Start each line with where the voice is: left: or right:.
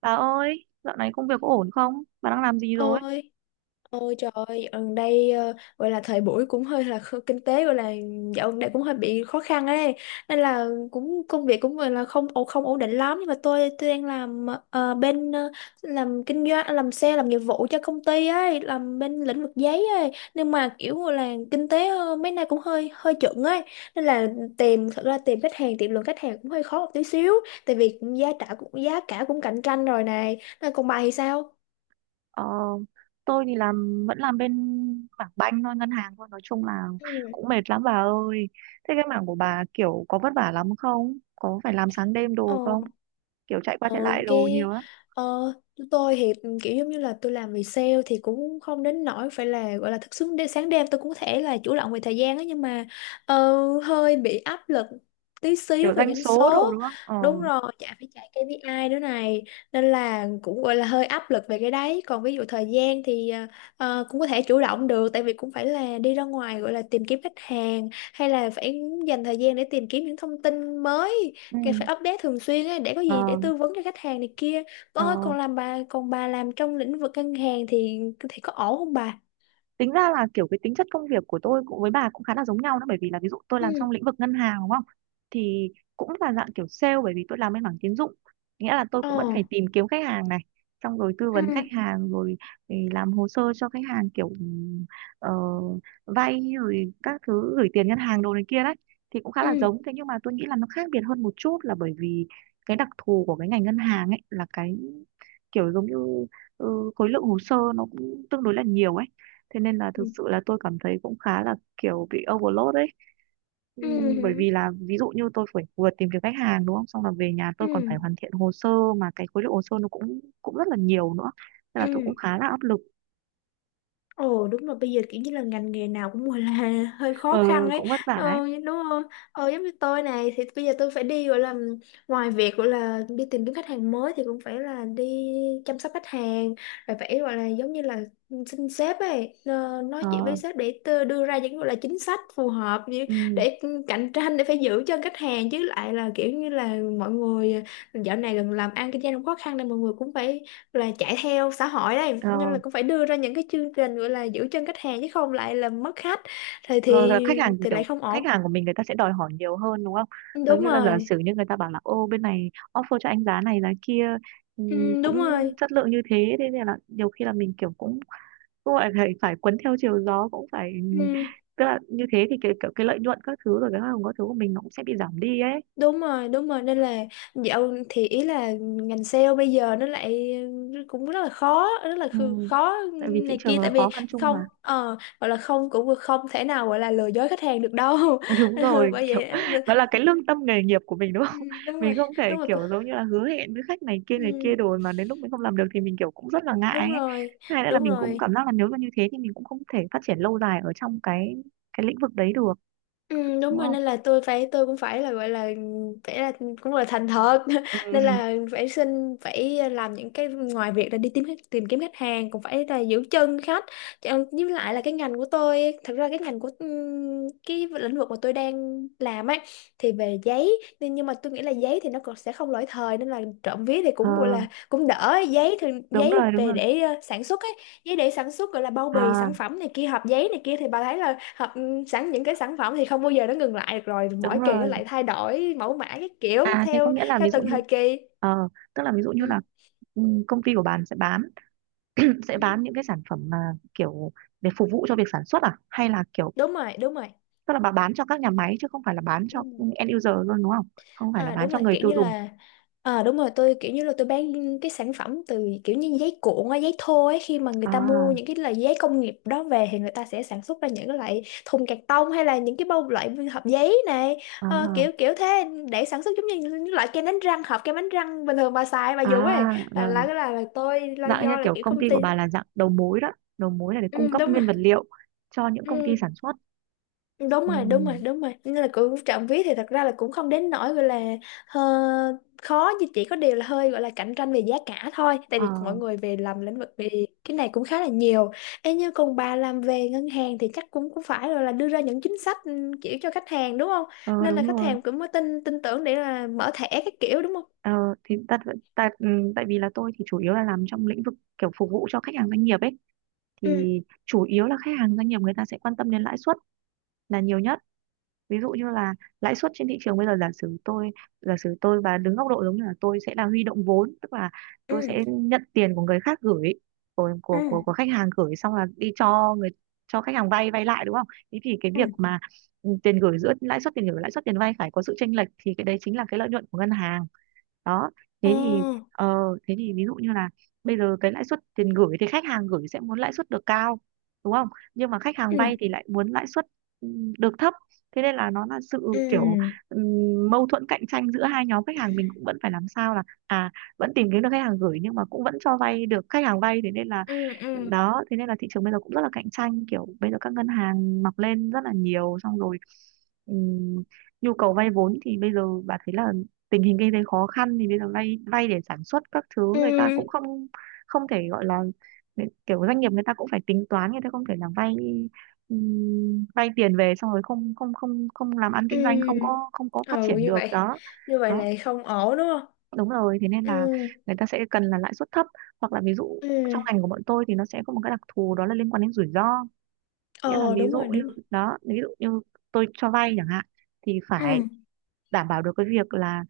right: Bà ơi, dạo này công việc có ổn không? Bà đang làm gì rồi?
left: Ôi, ôi trời ơi, gần đây, gọi là thời buổi cũng hơi là kinh tế gọi là dạo gần đây cũng hơi bị khó khăn ấy, nên là cũng công việc cũng gọi là không ổn định lắm, nhưng mà tôi đang làm bên làm kinh doanh, làm xe, làm nghiệp vụ cho công ty ấy, làm bên lĩnh vực giấy ấy, nhưng mà kiểu gọi là kinh tế mấy nay cũng hơi hơi chững ấy, nên là thật ra tìm khách hàng, tìm lượng khách hàng cũng hơi khó một tí xíu, tại vì giá cả cũng cạnh tranh rồi này, nên còn bà thì sao?
right: Ờ, tôi thì vẫn làm bên mảng banh thôi, ngân hàng thôi. Nói chung là
left: Ừ.
right: cũng mệt lắm bà ơi. Thế cái mảng của bà kiểu có vất vả lắm không? Có phải làm sáng đêm
left: Ờ.
right: đồ không? Kiểu chạy qua
left: Ờ,
right: chạy lại đồ
left: cái,
right: nhiều á.
left: ờ, tôi thì kiểu giống như là tôi làm về sale thì cũng không đến nỗi phải là gọi là thức xứng đến sáng đêm, tôi cũng có thể là chủ động về thời gian á, nhưng mà hơi bị áp lực tí xíu
right: Kiểu
left: về
right: doanh
left: doanh
right: số
left: số.
right: đồ đúng không? Ờ,
left: Đúng rồi, chả phải chạy KPI nữa này, nên là cũng gọi là hơi áp lực về cái đấy. Còn ví dụ thời gian thì cũng có thể chủ động được, tại vì cũng phải là đi ra ngoài gọi là tìm kiếm khách hàng, hay là phải dành thời gian để tìm kiếm những thông tin mới.
right: ừ,
left: Càng phải update thường xuyên ấy, để có gì để
right: ờ,
left: tư vấn cho khách hàng này kia.
right: ờ.
left: Con ơi, còn bà làm trong lĩnh vực ngân hàng thì có ổn không bà?
right: Tính ra là kiểu cái tính chất công việc của tôi cũng với bà cũng khá là giống nhau đó, bởi vì là ví dụ tôi làm
left: Ừ.
right: trong lĩnh vực ngân hàng đúng không, thì cũng là dạng kiểu sale bởi vì tôi làm bên mảng tín dụng, nghĩa là tôi cũng vẫn
left: Ờ.
right: phải tìm kiếm khách hàng này, xong rồi tư
left: Ừ.
right: vấn khách hàng rồi thì làm hồ sơ cho khách hàng kiểu ờ, vay rồi các thứ, gửi tiền ngân hàng đồ này kia đấy. Thì cũng khá là
left: Ừ.
right: giống thế nhưng mà tôi nghĩ là nó khác biệt hơn một chút là bởi vì cái đặc thù của cái ngành ngân hàng ấy là cái kiểu giống như khối lượng hồ sơ nó cũng tương đối là nhiều ấy. Thế nên là thực
left: Ừ.
right: sự là tôi cảm thấy cũng khá là kiểu bị overload đấy. Bởi
left: Ừ.
right: vì là ví dụ như tôi phải vừa tìm kiếm khách hàng đúng không, xong là về nhà tôi còn
left: Ừ.
right: phải hoàn thiện hồ sơ, mà cái khối lượng hồ sơ nó cũng cũng rất là nhiều nữa nên là tôi
left: Ừ.
right: cũng khá là áp lực.
left: Ồ đúng rồi, bây giờ kiểu như là ngành nghề nào cũng gọi là hơi khó
right: Ờ,
left: khăn ấy,
right: cũng vất vả ấy.
left: đúng không? Giống như tôi này thì bây giờ tôi phải đi gọi là, ngoài việc gọi là đi tìm kiếm khách hàng mới thì cũng phải là đi chăm sóc khách hàng, rồi phải gọi là giống như là xin sếp ấy, nói
right: Ờ,
left: chuyện với sếp, đưa ra những gọi là chính sách phù hợp,
right: ừm,
left: để cạnh tranh, để phải giữ chân khách hàng, chứ lại là kiểu như là mọi người dạo này gần làm ăn kinh doanh cũng khó khăn nên mọi người cũng phải là chạy theo xã hội đây,
right: ờ,
left: nên là cũng phải đưa ra những cái chương trình gọi là giữ chân khách hàng chứ không lại là mất khách thì
right: rồi là khách hàng,
left: lại
right: kiểu
left: không ổn.
right: khách hàng của mình người ta sẽ đòi hỏi nhiều hơn đúng không. Giống
left: Đúng
right: như là giả
left: rồi.
right: sử như người ta bảo là ô bên này offer cho anh giá này giá kia,
left: Ừ,
right: cũng
left: đúng rồi.
right: chất lượng như thế. Thế nên là nhiều khi là mình kiểu cũng cũng phải phải phải cuốn theo chiều gió, cũng phải,
left: Ừ,
right: tức là như thế thì cái lợi nhuận các thứ rồi cái hoa hồng các thứ của mình nó cũng sẽ bị giảm đi ấy.
left: đúng rồi. Đúng rồi, nên là dạo thì ý là ngành sale bây giờ nó lại cũng rất là khó, rất là
right: Ừ.
left: khó
right: Tại vì thị
left: này
right: trường
left: kia,
right: là
left: tại vì
right: khó khăn chung
left: không,
right: mà.
left: gọi là không, cũng không thể nào gọi là lừa dối khách hàng được đâu.
right: Đúng
left: Ừ,
right: rồi
left: bởi
right: kiểu,
left: vậy.
right: đó là cái lương tâm nghề nghiệp của mình đúng
left: Ừ,
right: không.
left: đúng
right: Mình
left: rồi.
right: không thể
left: Đúng rồi.
right: kiểu giống như là hứa hẹn với khách này
left: Ừ,
right: kia rồi mà đến lúc mình không làm được thì mình kiểu cũng rất là
left: đúng
right: ngại ấy.
left: rồi.
right: Thứ hai nữa là
left: Đúng
right: mình cũng
left: rồi.
right: cảm giác là nếu mà như thế thì mình cũng không thể phát triển lâu dài ở trong cái lĩnh vực đấy được
left: Ừ, đúng
right: đúng
left: rồi,
right: không.
left: nên là tôi cũng phải là gọi là phải là cũng là thành thật,
right: Ừ.
left: nên là phải xin, phải làm những cái, ngoài việc là đi tìm kiếm khách hàng cũng phải là giữ chân khách. Với lại là cái ngành của tôi, thật ra cái ngành của cái lĩnh vực mà tôi đang làm ấy, thì về giấy nên, nhưng mà tôi nghĩ là giấy thì nó còn sẽ không lỗi thời, nên là trộm vía thì
right: Ờ,
left: cũng gọi là cũng đỡ. Giấy thường,
right: đúng
left: giấy
right: rồi, đúng
left: về
right: rồi.
left: để sản xuất ấy, giấy để sản xuất gọi là bao bì
right: À,
left: sản phẩm này kia, hộp giấy này kia, thì bà thấy là hộp, sẵn những cái sản phẩm thì không bao giờ nó ngừng lại được, rồi
right: đúng
left: mỗi kỳ nó
right: rồi.
left: lại thay đổi mẫu mã cái kiểu
right: À thế có
left: theo
right: nghĩa là
left: theo
right: ví dụ
left: từng
right: như
left: thời kỳ.
right: ờ, tức là ví dụ như
left: Ừ.
right: là công ty của bạn sẽ bán sẽ
left: Ừ.
right: bán những cái sản phẩm mà kiểu để phục vụ cho việc sản xuất, à hay là kiểu
left: Đúng rồi. Đúng rồi.
right: tức là bạn bán cho các nhà máy chứ không phải là bán cho
left: Ừ.
right: end user luôn đúng không? Không phải là
left: À
right: bán
left: đúng
right: cho
left: rồi,
right: người
left: kiểu
right: tiêu
left: như
right: dùng.
left: là. Ờ đúng rồi, tôi kiểu như là tôi bán cái sản phẩm từ kiểu như giấy cuộn á, giấy thô ấy, khi mà người ta
right: À,
left: mua những cái loại giấy công nghiệp đó về thì người ta sẽ sản xuất ra những cái loại thùng cạc tông, hay là những cái bao, loại hộp giấy này. Ờ,
right: à,
left: kiểu kiểu thế, để sản xuất giống như những loại kem đánh răng, hộp kem đánh răng bình thường bà xài bà
right: à,
left: dùng ấy, là là
right: rồi,
left: là, là tôi là
right: dạng như
left: do là
right: kiểu
left: kiểu
right: công ty
left: công
right: của
left: ty.
right: bà là dạng đầu mối đó, đầu mối là để
left: Ừ,
right: cung cấp
left: đúng rồi.
right: nguyên vật liệu cho những công ty
left: Ừ,
right: sản xuất.
left: đúng rồi. Đúng rồi.
right: Ừm,
left: Đúng rồi, nên là cũng trộm vía thì thật ra là cũng không đến nỗi gọi là ờ, khó, nhưng chỉ có điều là hơi gọi là cạnh tranh về giá cả thôi, tại
right: ờ,
left: vì mọi người về làm lĩnh vực về cái này cũng khá là nhiều. Ê, như còn bà làm về ngân hàng thì chắc cũng cũng phải rồi là đưa ra những chính sách, kiểu cho khách hàng, đúng không?
right: ờ,
left: Nên là
right: đúng
left: khách
right: rồi.
left: hàng cũng mới tin tin tưởng để là mở thẻ cái kiểu, đúng không?
right: Ờ, thì tại, tại tại vì là tôi thì chủ yếu là làm trong lĩnh vực kiểu phục vụ cho khách hàng doanh nghiệp ấy,
left: Ừ,
right: thì chủ yếu là khách hàng doanh nghiệp người ta sẽ quan tâm đến lãi suất là nhiều nhất. Ví dụ như là lãi suất trên thị trường bây giờ, giả sử tôi và đứng góc độ giống như là tôi sẽ là huy động vốn, tức là tôi
left: ừ,
right: sẽ nhận tiền của người khác gửi, của của của,
left: ừ,
right: của khách hàng gửi xong là đi cho khách hàng vay vay lại đúng không. Thế thì cái việc
left: ừ.
right: mà tiền gửi, giữa lãi suất tiền gửi và lãi suất tiền vay phải có sự chênh lệch thì cái đấy chính là cái lợi nhuận của ngân hàng đó.
left: Ờ,
right: Thế thì ờ, thế thì ví dụ như là bây giờ cái lãi suất tiền gửi thì khách hàng gửi sẽ muốn lãi suất được cao đúng không, nhưng mà khách hàng
left: ừ,
right: vay thì lại muốn lãi suất ừ, được thấp. Thế nên là nó là sự kiểu
left: ừ,
right: mâu thuẫn cạnh tranh giữa hai nhóm khách hàng, mình cũng vẫn phải làm sao là vẫn tìm kiếm được khách hàng gửi nhưng mà cũng vẫn cho vay được khách hàng vay. Thế nên là
left: ừ, ừ,
right: đó, thế nên là thị trường bây giờ cũng rất là cạnh tranh, kiểu bây giờ các ngân hàng mọc lên rất là nhiều, xong rồi ừm, nhu cầu vay vốn thì bây giờ bà thấy là tình hình kinh tế khó khăn thì bây giờ vay vay để sản xuất các thứ người ta cũng
left: ừ.
right: không không thể gọi là, kiểu doanh nghiệp người ta cũng phải tính toán, người ta không thể là vay vay tiền về xong rồi không không không không làm ăn kinh doanh,
left: Ừ.
right: không có phát
left: Ừ
right: triển
left: như
right: được
left: vậy.
right: đó.
left: Như vậy
right: Đó
left: là không ổn đúng không?
right: đúng rồi thế nên
left: Ừ.
right: là người ta sẽ cần là lãi suất thấp, hoặc là ví dụ
left: Ừ.
right: trong ngành của bọn tôi thì nó sẽ có một cái đặc thù đó là liên quan đến rủi ro. Nghĩa là
left: Ờ
right: ví
left: đúng
right: dụ
left: rồi,
right: như
left: đúng rồi.
right: đó ví dụ như tôi cho vay chẳng hạn thì phải
left: Ừ.
right: đảm bảo được cái việc là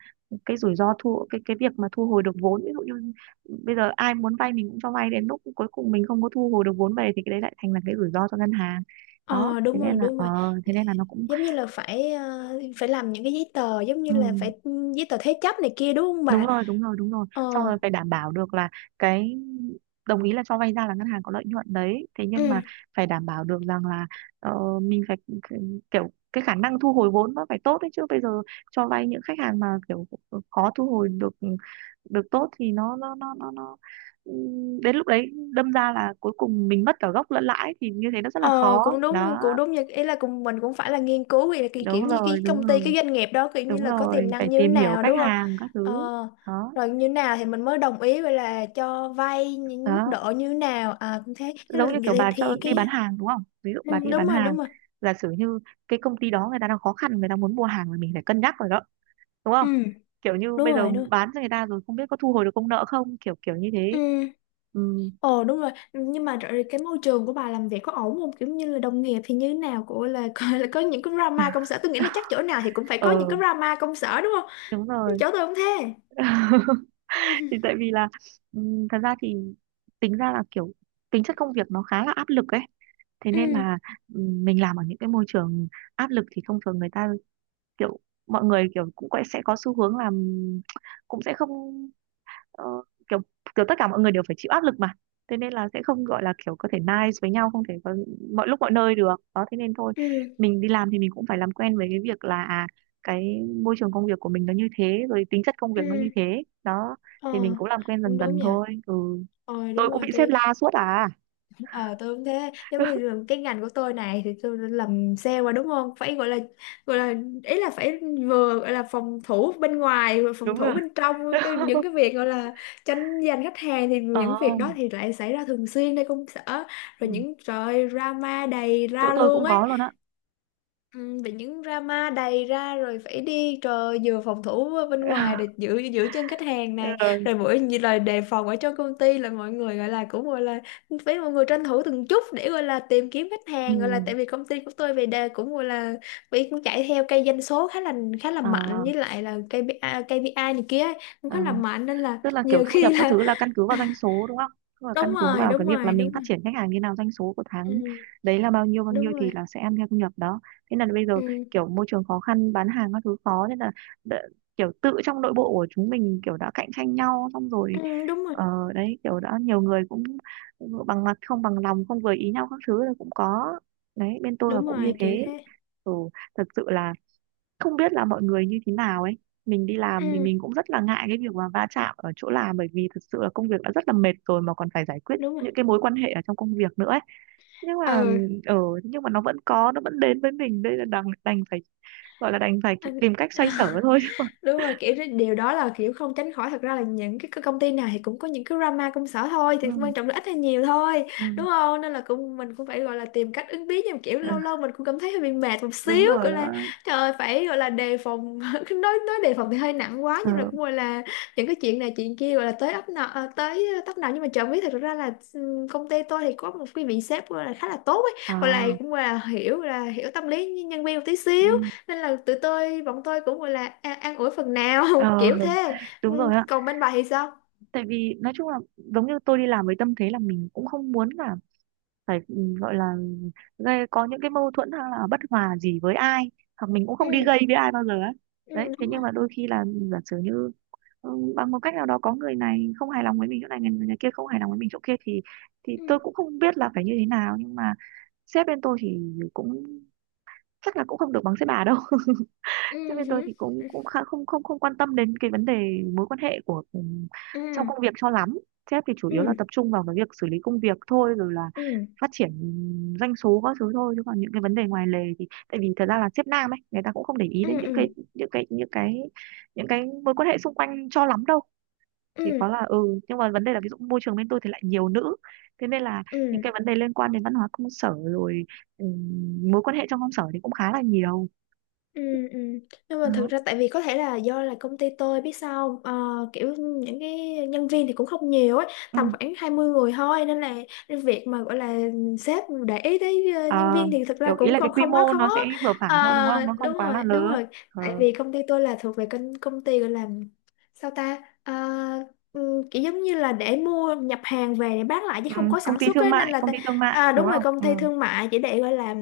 right: cái rủi ro thu cái việc mà thu hồi được vốn. Ví dụ như bây giờ ai muốn vay mình cũng cho vay đến lúc cuối cùng mình không có thu hồi được vốn về thì cái đấy lại thành là cái rủi ro cho ngân hàng đó.
left: Ờ
right: thế
left: đúng rồi,
right: nên là
left: đúng
right: ờ
left: rồi. Dạ,
right: thế nên là nó cũng,
left: giống như là phải, phải làm những cái giấy tờ giống như
right: ừ,
left: là giấy tờ thế chấp này kia đúng không
right: đúng
left: bà?
right: rồi, đúng rồi, đúng rồi.
left: Ờ.
right: Xong rồi phải đảm bảo được là cái đồng ý là cho vay ra là ngân hàng có lợi nhuận đấy thế nhưng
left: Ừ.
right: mà phải đảm bảo được rằng là mình phải kiểu cái khả năng thu hồi vốn nó phải tốt đấy, chứ bây giờ cho vay những khách hàng mà kiểu khó thu hồi được được tốt thì nó đến lúc đấy đâm ra là cuối cùng mình mất cả gốc lẫn lãi thì như thế nó rất là
left: Ờ
right: khó
left: cũng đúng,
right: đó.
left: cũng đúng, như ý là cùng mình cũng phải là nghiên cứu vậy là cái kiểu
right: Đúng
left: như
right: rồi,
left: cái
right: đúng
left: công ty,
right: rồi,
left: cái doanh nghiệp đó kiểu như
right: đúng
left: là có tiềm
right: rồi, phải
left: năng như thế
right: tìm hiểu
left: nào
right: khách
left: đúng không?
right: hàng các
left: Ờ,
right: thứ. Đó,
left: rồi như thế nào thì mình mới đồng ý vậy là cho vay những mức
right: đó,
left: độ như thế nào. À cũng thế, thế
right: giống
left: là
right: như kiểu
left: vậy
right: bà cho
left: thì
right: đi bán
left: cái.
right: hàng đúng không, ví dụ
left: Ừ,
right: bà đi
left: đúng
right: bán
left: rồi.
right: hàng
left: Đúng rồi.
right: giả sử như cái công ty đó người ta đang khó khăn người ta muốn mua hàng thì mình phải cân nhắc rồi đó, đúng
left: Ừ,
right: không, kiểu như
left: đúng
right: bây giờ
left: rồi. Đúng rồi.
right: bán cho người ta rồi không biết có thu hồi được công nợ không, kiểu kiểu như
left: Ừ.
right: thế. Ừ,
left: Ồ đúng rồi, nhưng mà rồi cái môi trường của bà làm việc có ổn không, kiểu như là đồng nghiệp thì như thế nào của là, là có những cái drama công sở, tôi nghĩ là chắc chỗ nào thì cũng phải có những
right: ờ,
left: cái drama công sở đúng không?
right: đúng rồi.
left: Chỗ tôi không thế. Ừ,
right: Thì tại vì là thật ra thì tính ra là kiểu tính chất công việc nó khá là áp lực ấy. Thế nên
left: ừ,
right: là mình làm ở những cái môi trường áp lực thì thông thường người ta kiểu mọi người kiểu cũng sẽ có xu hướng làm, cũng sẽ không ờ, kiểu kiểu tất cả mọi người đều phải chịu áp lực mà. Thế nên là sẽ không gọi là kiểu có thể nice với nhau, không thể có mọi lúc mọi nơi được đó, thế nên thôi
left: ừ,
right: mình đi làm thì mình cũng phải làm quen với cái việc là cái môi trường công việc của mình nó như thế rồi, tính chất công việc
left: ừ.
right: nó như thế đó,
left: Ờ,
right: thì mình cũng làm quen
left: cũng
right: dần
left: đúng
right: dần
left: nha.
right: thôi. Ừ,
left: Ờ,
right: tôi
left: đúng
right: cũng bị
left: rồi
right: sếp
left: tôi,
right: la suốt à.
left: ờ tôi cũng thế, giống như là cái ngành của tôi này thì tôi đã làm sale mà đúng không, phải gọi là, gọi là ý là phải vừa gọi là phòng thủ bên ngoài, vừa phòng
right: Đúng rồi.
left: thủ bên trong cái, những cái việc gọi là tranh giành khách hàng thì
right: Ờ.
left: những việc đó thì lại xảy ra thường xuyên nơi công sở, rồi
right: Ừ.
left: những, trời ơi, drama đầy
right: Chỗ
left: ra
right: tôi
left: luôn
right: cũng
left: ấy.
right: có luôn á.
left: Ừ, bị những drama đầy ra rồi phải đi, trời, vừa phòng thủ bên ngoài để giữ giữ chân khách hàng này, rồi
right: Ừ.
left: mỗi như lời đề phòng ở trong công ty là mọi người gọi là, cũng gọi là, phải mọi người tranh thủ từng chút để gọi là tìm kiếm khách
right: Ừ.
left: hàng, gọi là tại vì công ty của tôi về đề cũng gọi là bị, cũng chạy theo cây doanh số khá là mạnh,
right: À.
left: với lại là KPI KPI này kia ấy, cũng
right: Ờ,
left: khá là mạnh nên là
right: tức là kiểu
left: nhiều
right: thu nhập
left: khi
right: các
left: là.
right: thứ là căn cứ vào doanh số đúng không? Tức là căn
left: Đúng
right: cứ
left: rồi.
right: vào
left: Đúng
right: cái việc là
left: rồi.
right: mình
left: Đúng
right: phát
left: rồi.
right: triển khách hàng như nào, doanh số của tháng
left: Ừ,
right: đấy là bao
left: đúng
right: nhiêu thì
left: rồi.
right: là sẽ ăn theo thu nhập đó. Thế là bây giờ
left: Ừ.
right: kiểu môi trường khó khăn, bán hàng các thứ khó nên là đ- kiểu tự trong nội bộ của chúng mình kiểu đã cạnh tranh nhau xong rồi.
left: Ừ, đúng rồi.
right: Ờ, đấy kiểu đã nhiều người cũng bằng mặt không bằng lòng, không vừa ý nhau các thứ là cũng có. Đấy, bên tôi là
left: Đúng
right: cũng như
left: rồi, kiểu
right: thế.
left: thế.
right: Ừ, thật sự là không biết là mọi người như thế nào ấy. Mình đi làm thì
left: Ừ,
right: mình cũng rất là ngại cái việc mà va chạm ở chỗ làm, bởi vì thực sự là công việc đã rất là mệt rồi mà còn phải giải quyết
left: đúng rồi.
right: những cái mối quan hệ ở trong công việc nữa ấy. nhưng mà
left: Ừ.
right: ở nhưng mà nó vẫn có, nó vẫn đến với mình, đây là đành đành phải gọi là đành phải
left: Anh-
right: tìm cách xoay sở thôi chứ còn.
left: Đúng rồi, kiểu cái điều đó là kiểu không tránh khỏi, thật ra là những cái, công ty nào thì cũng có những cái drama công sở thôi, thì quan
right: Ừ,
left: trọng là ít hay nhiều thôi,
right: ừ,
left: đúng không? Nên là cũng mình cũng phải gọi là tìm cách ứng biến, nhưng mà kiểu
right: ừ,
left: lâu lâu mình cũng cảm thấy hơi bị mệt một
right: đúng
left: xíu,
right: rồi
left: gọi là
right: đó.
left: trời ơi, phải gọi là đề phòng. Nói đề phòng thì hơi nặng quá, nhưng mà
right: Ờ,
left: cũng gọi là những cái chuyện này chuyện kia gọi là tới ấp nào, tới tấp nào, nhưng mà chẳng biết thật ra là, công ty tôi thì có một cái vị sếp gọi là khá là tốt ấy, gọi là,
right: à,
left: cũng gọi là, hiểu là hiểu tâm lý nhân viên một tí
right: ừ,
left: xíu, nên là tụi tôi bọn tôi cũng gọi là an ủi phần nào.
right: ờ,
left: Kiểu thế.
right: đúng
left: Ừ,
right: rồi ạ.
left: còn bên bà thì sao?
right: Tại vì nói chung là giống như tôi đi làm với tâm thế là mình cũng không muốn là phải gọi là gây có những cái mâu thuẫn hay là bất hòa gì với ai, hoặc mình cũng
left: Ừ.
right: không đi gây với ai bao giờ ấy.
left: Ừ,
right: Đấy, thế
left: đúng
right: nhưng
left: rồi.
right: mà đôi khi là giả sử như bằng một cách nào đó có người này không hài lòng với mình chỗ này, người kia không hài lòng với mình chỗ kia thì
left: Ừ.
right: tôi cũng không biết là phải như thế nào. Nhưng mà sếp bên tôi thì cũng chắc là cũng không được bằng sếp bà đâu. Thế
left: Ừ.
right: bên tôi
left: Hử,
right: thì cũng
left: ừ,
right: cũng khá không không không quan tâm đến cái vấn đề mối quan hệ của trong
left: ừ,
right: công việc cho lắm. Sếp thì chủ yếu là
left: ừ,
right: tập trung vào cái việc xử lý công việc thôi, rồi là phát triển doanh số các thứ thôi, chứ còn những cái vấn đề ngoài lề thì tại vì thật ra là sếp nam ấy, người ta cũng không để ý
left: ừ,
right: đến những
left: ừ,
right: cái những cái những cái những cái mối quan hệ xung quanh cho lắm đâu. Chỉ
left: ừ,
right: có là nhưng mà vấn đề là ví dụ môi trường bên tôi thì lại nhiều nữ, thế nên là những
left: ừ.
right: cái vấn đề liên quan đến văn hóa công sở rồi ừ, mối quan hệ trong công sở thì cũng khá là nhiều.
left: Ừ, ừ. Nhưng mà thực
right: Đó.
left: ra tại vì có thể là do là công ty tôi biết sao không? Ờ, kiểu những cái nhân viên thì cũng không nhiều ấy,
right: Ừ.
left: tầm khoảng 20 người thôi, nên là cái việc mà gọi là sếp để ý tới,
right: Ờ,
left: nhân viên thì thực ra
right: kiểu ý
left: cũng
right: là cái
left: không
right: quy
left: không quá
right: mô
left: khó.
right: nó sẽ vừa phải thôi đúng
left: Ờ,
right: không? Nó
left: đúng
right: không quá là
left: rồi. Đúng
right: lớn.
left: rồi,
right: Ờ,
left: tại vì công ty tôi là thuộc về công công ty gọi là, sao ta. Ờ, ừ, kiểu giống như là để mua nhập hàng về để bán lại chứ
right: ừ,
left: không có
right: công
left: sản
right: ty
left: xuất
right: thương
left: ấy nên
right: mại,
left: là
right: công ty thương mại
left: à,
right: đúng
left: đúng rồi,
right: không?
left: công ty
right: Ừ.
left: thương mại chỉ để gọi là,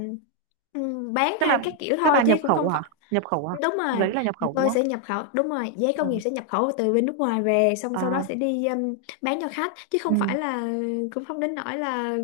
left: bán
right: Tức
left: hay
right: là
left: các kiểu
right: các
left: thôi
right: bà
left: chứ
right: nhập
left: cũng
right: khẩu
left: không
right: hả?
left: phải.
right: Nhập khẩu hả?
left: Đúng rồi,
right: Giấy là nhập khẩu đúng
left: tôi
right: không?
left: sẽ nhập khẩu. Đúng rồi, giấy
right: Ờ,
left: công nghiệp sẽ nhập khẩu từ bên nước ngoài về, xong
right: ờ,
left: sau đó sẽ đi, bán cho khách chứ không
right: ừ,
left: phải là, cũng không đến nỗi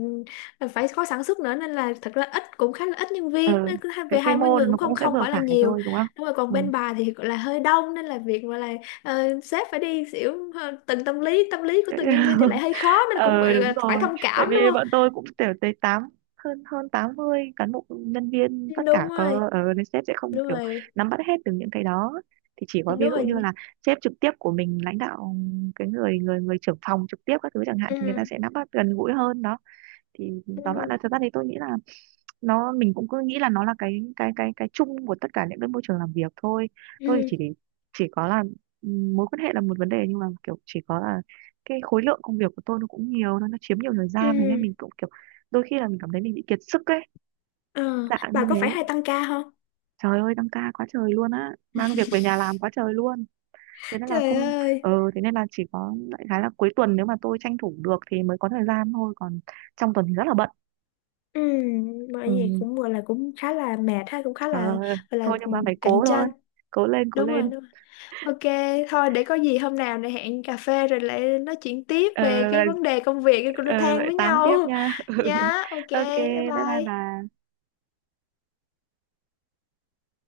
left: là phải có sản xuất nữa, nên là thật ra cũng khá là ít nhân
right: ờ,
left: viên, nên cứ
right: cái
left: về
right: quy
left: 20
right: mô
left: người
right: nó
left: cũng không
right: cũng sẽ
left: không
right: vừa
left: phải là
right: phải
left: nhiều.
right: thôi đúng không?
left: Đúng rồi, còn
right: Ừ.
left: bên bà thì gọi là hơi đông, nên là việc mà là, sếp phải đi xỉu, từng tâm lý của từng nhân viên thì lại hơi khó nên cũng gọi
right: Ờ, đúng
left: là phải
right: rồi,
left: thông
right: tại
left: cảm, đúng
right: vì
left: không?
right: bọn tôi cũng kiểu tới tám hơn hơn 80 cán bộ nhân viên tất
left: Đúng
right: cả
left: rồi.
right: có, ờ, nên sếp sẽ không
left: Đúng
right: kiểu
left: rồi.
right: nắm bắt hết được những cái đó. Thì chỉ có
left: Đúng
right: ví dụ như
left: rồi.
right: là sếp trực tiếp của mình lãnh đạo, cái người người người trưởng phòng trực tiếp các thứ chẳng hạn
left: Ừ,
right: thì người ta sẽ nắm bắt gần gũi hơn đó. Thì
left: ừ,
right: tóm lại là thật ra thì tôi nghĩ là nó, mình cũng cứ nghĩ là nó là cái chung của tất cả những cái môi trường làm việc thôi. Tôi
left: ừ,
right: chỉ để, chỉ có là mối quan hệ là một vấn đề, nhưng mà kiểu chỉ có là cái khối lượng công việc của tôi nó cũng nhiều, nó chiếm nhiều thời gian, thế nên
left: ừ.
right: mình cũng kiểu đôi khi là mình cảm thấy mình bị kiệt sức ấy,
left: Ờ,
right: dạng
left: bà
right: như
left: có phải hay
right: thế.
left: tăng ca không?
right: Trời ơi, tăng ca quá trời luôn á, mang việc về nhà làm quá trời luôn, thế nên là
left: Trời
right: không.
left: ơi.
right: Ờ, thế nên là chỉ có đại khái là cuối tuần nếu mà tôi tranh thủ được thì mới có thời gian thôi, còn trong tuần thì rất là bận.
left: Ừ, bởi
right: Ừ,
left: vì cũng gọi là cũng khá là mệt ha, cũng khá
right: ờ,
left: là, gọi là,
right: thôi nhưng mà phải
left: cạnh
right: cố thôi.
left: tranh.
right: Cố lên, cố
left: Đúng rồi,
right: lên.
left: đúng rồi. Ok, thôi để có gì hôm nào này hẹn cà phê rồi lại nói chuyện tiếp
right: Ờ,
left: về cái
right: lại
left: vấn đề công việc cái cô
right: ờ,
left: than
right: lại
left: với
right: tám tiếp
left: nhau.
right: nha.
left: Nhá. Ok,
right: Ok,
left: bye
right: bye bye
left: bye.
right: bà.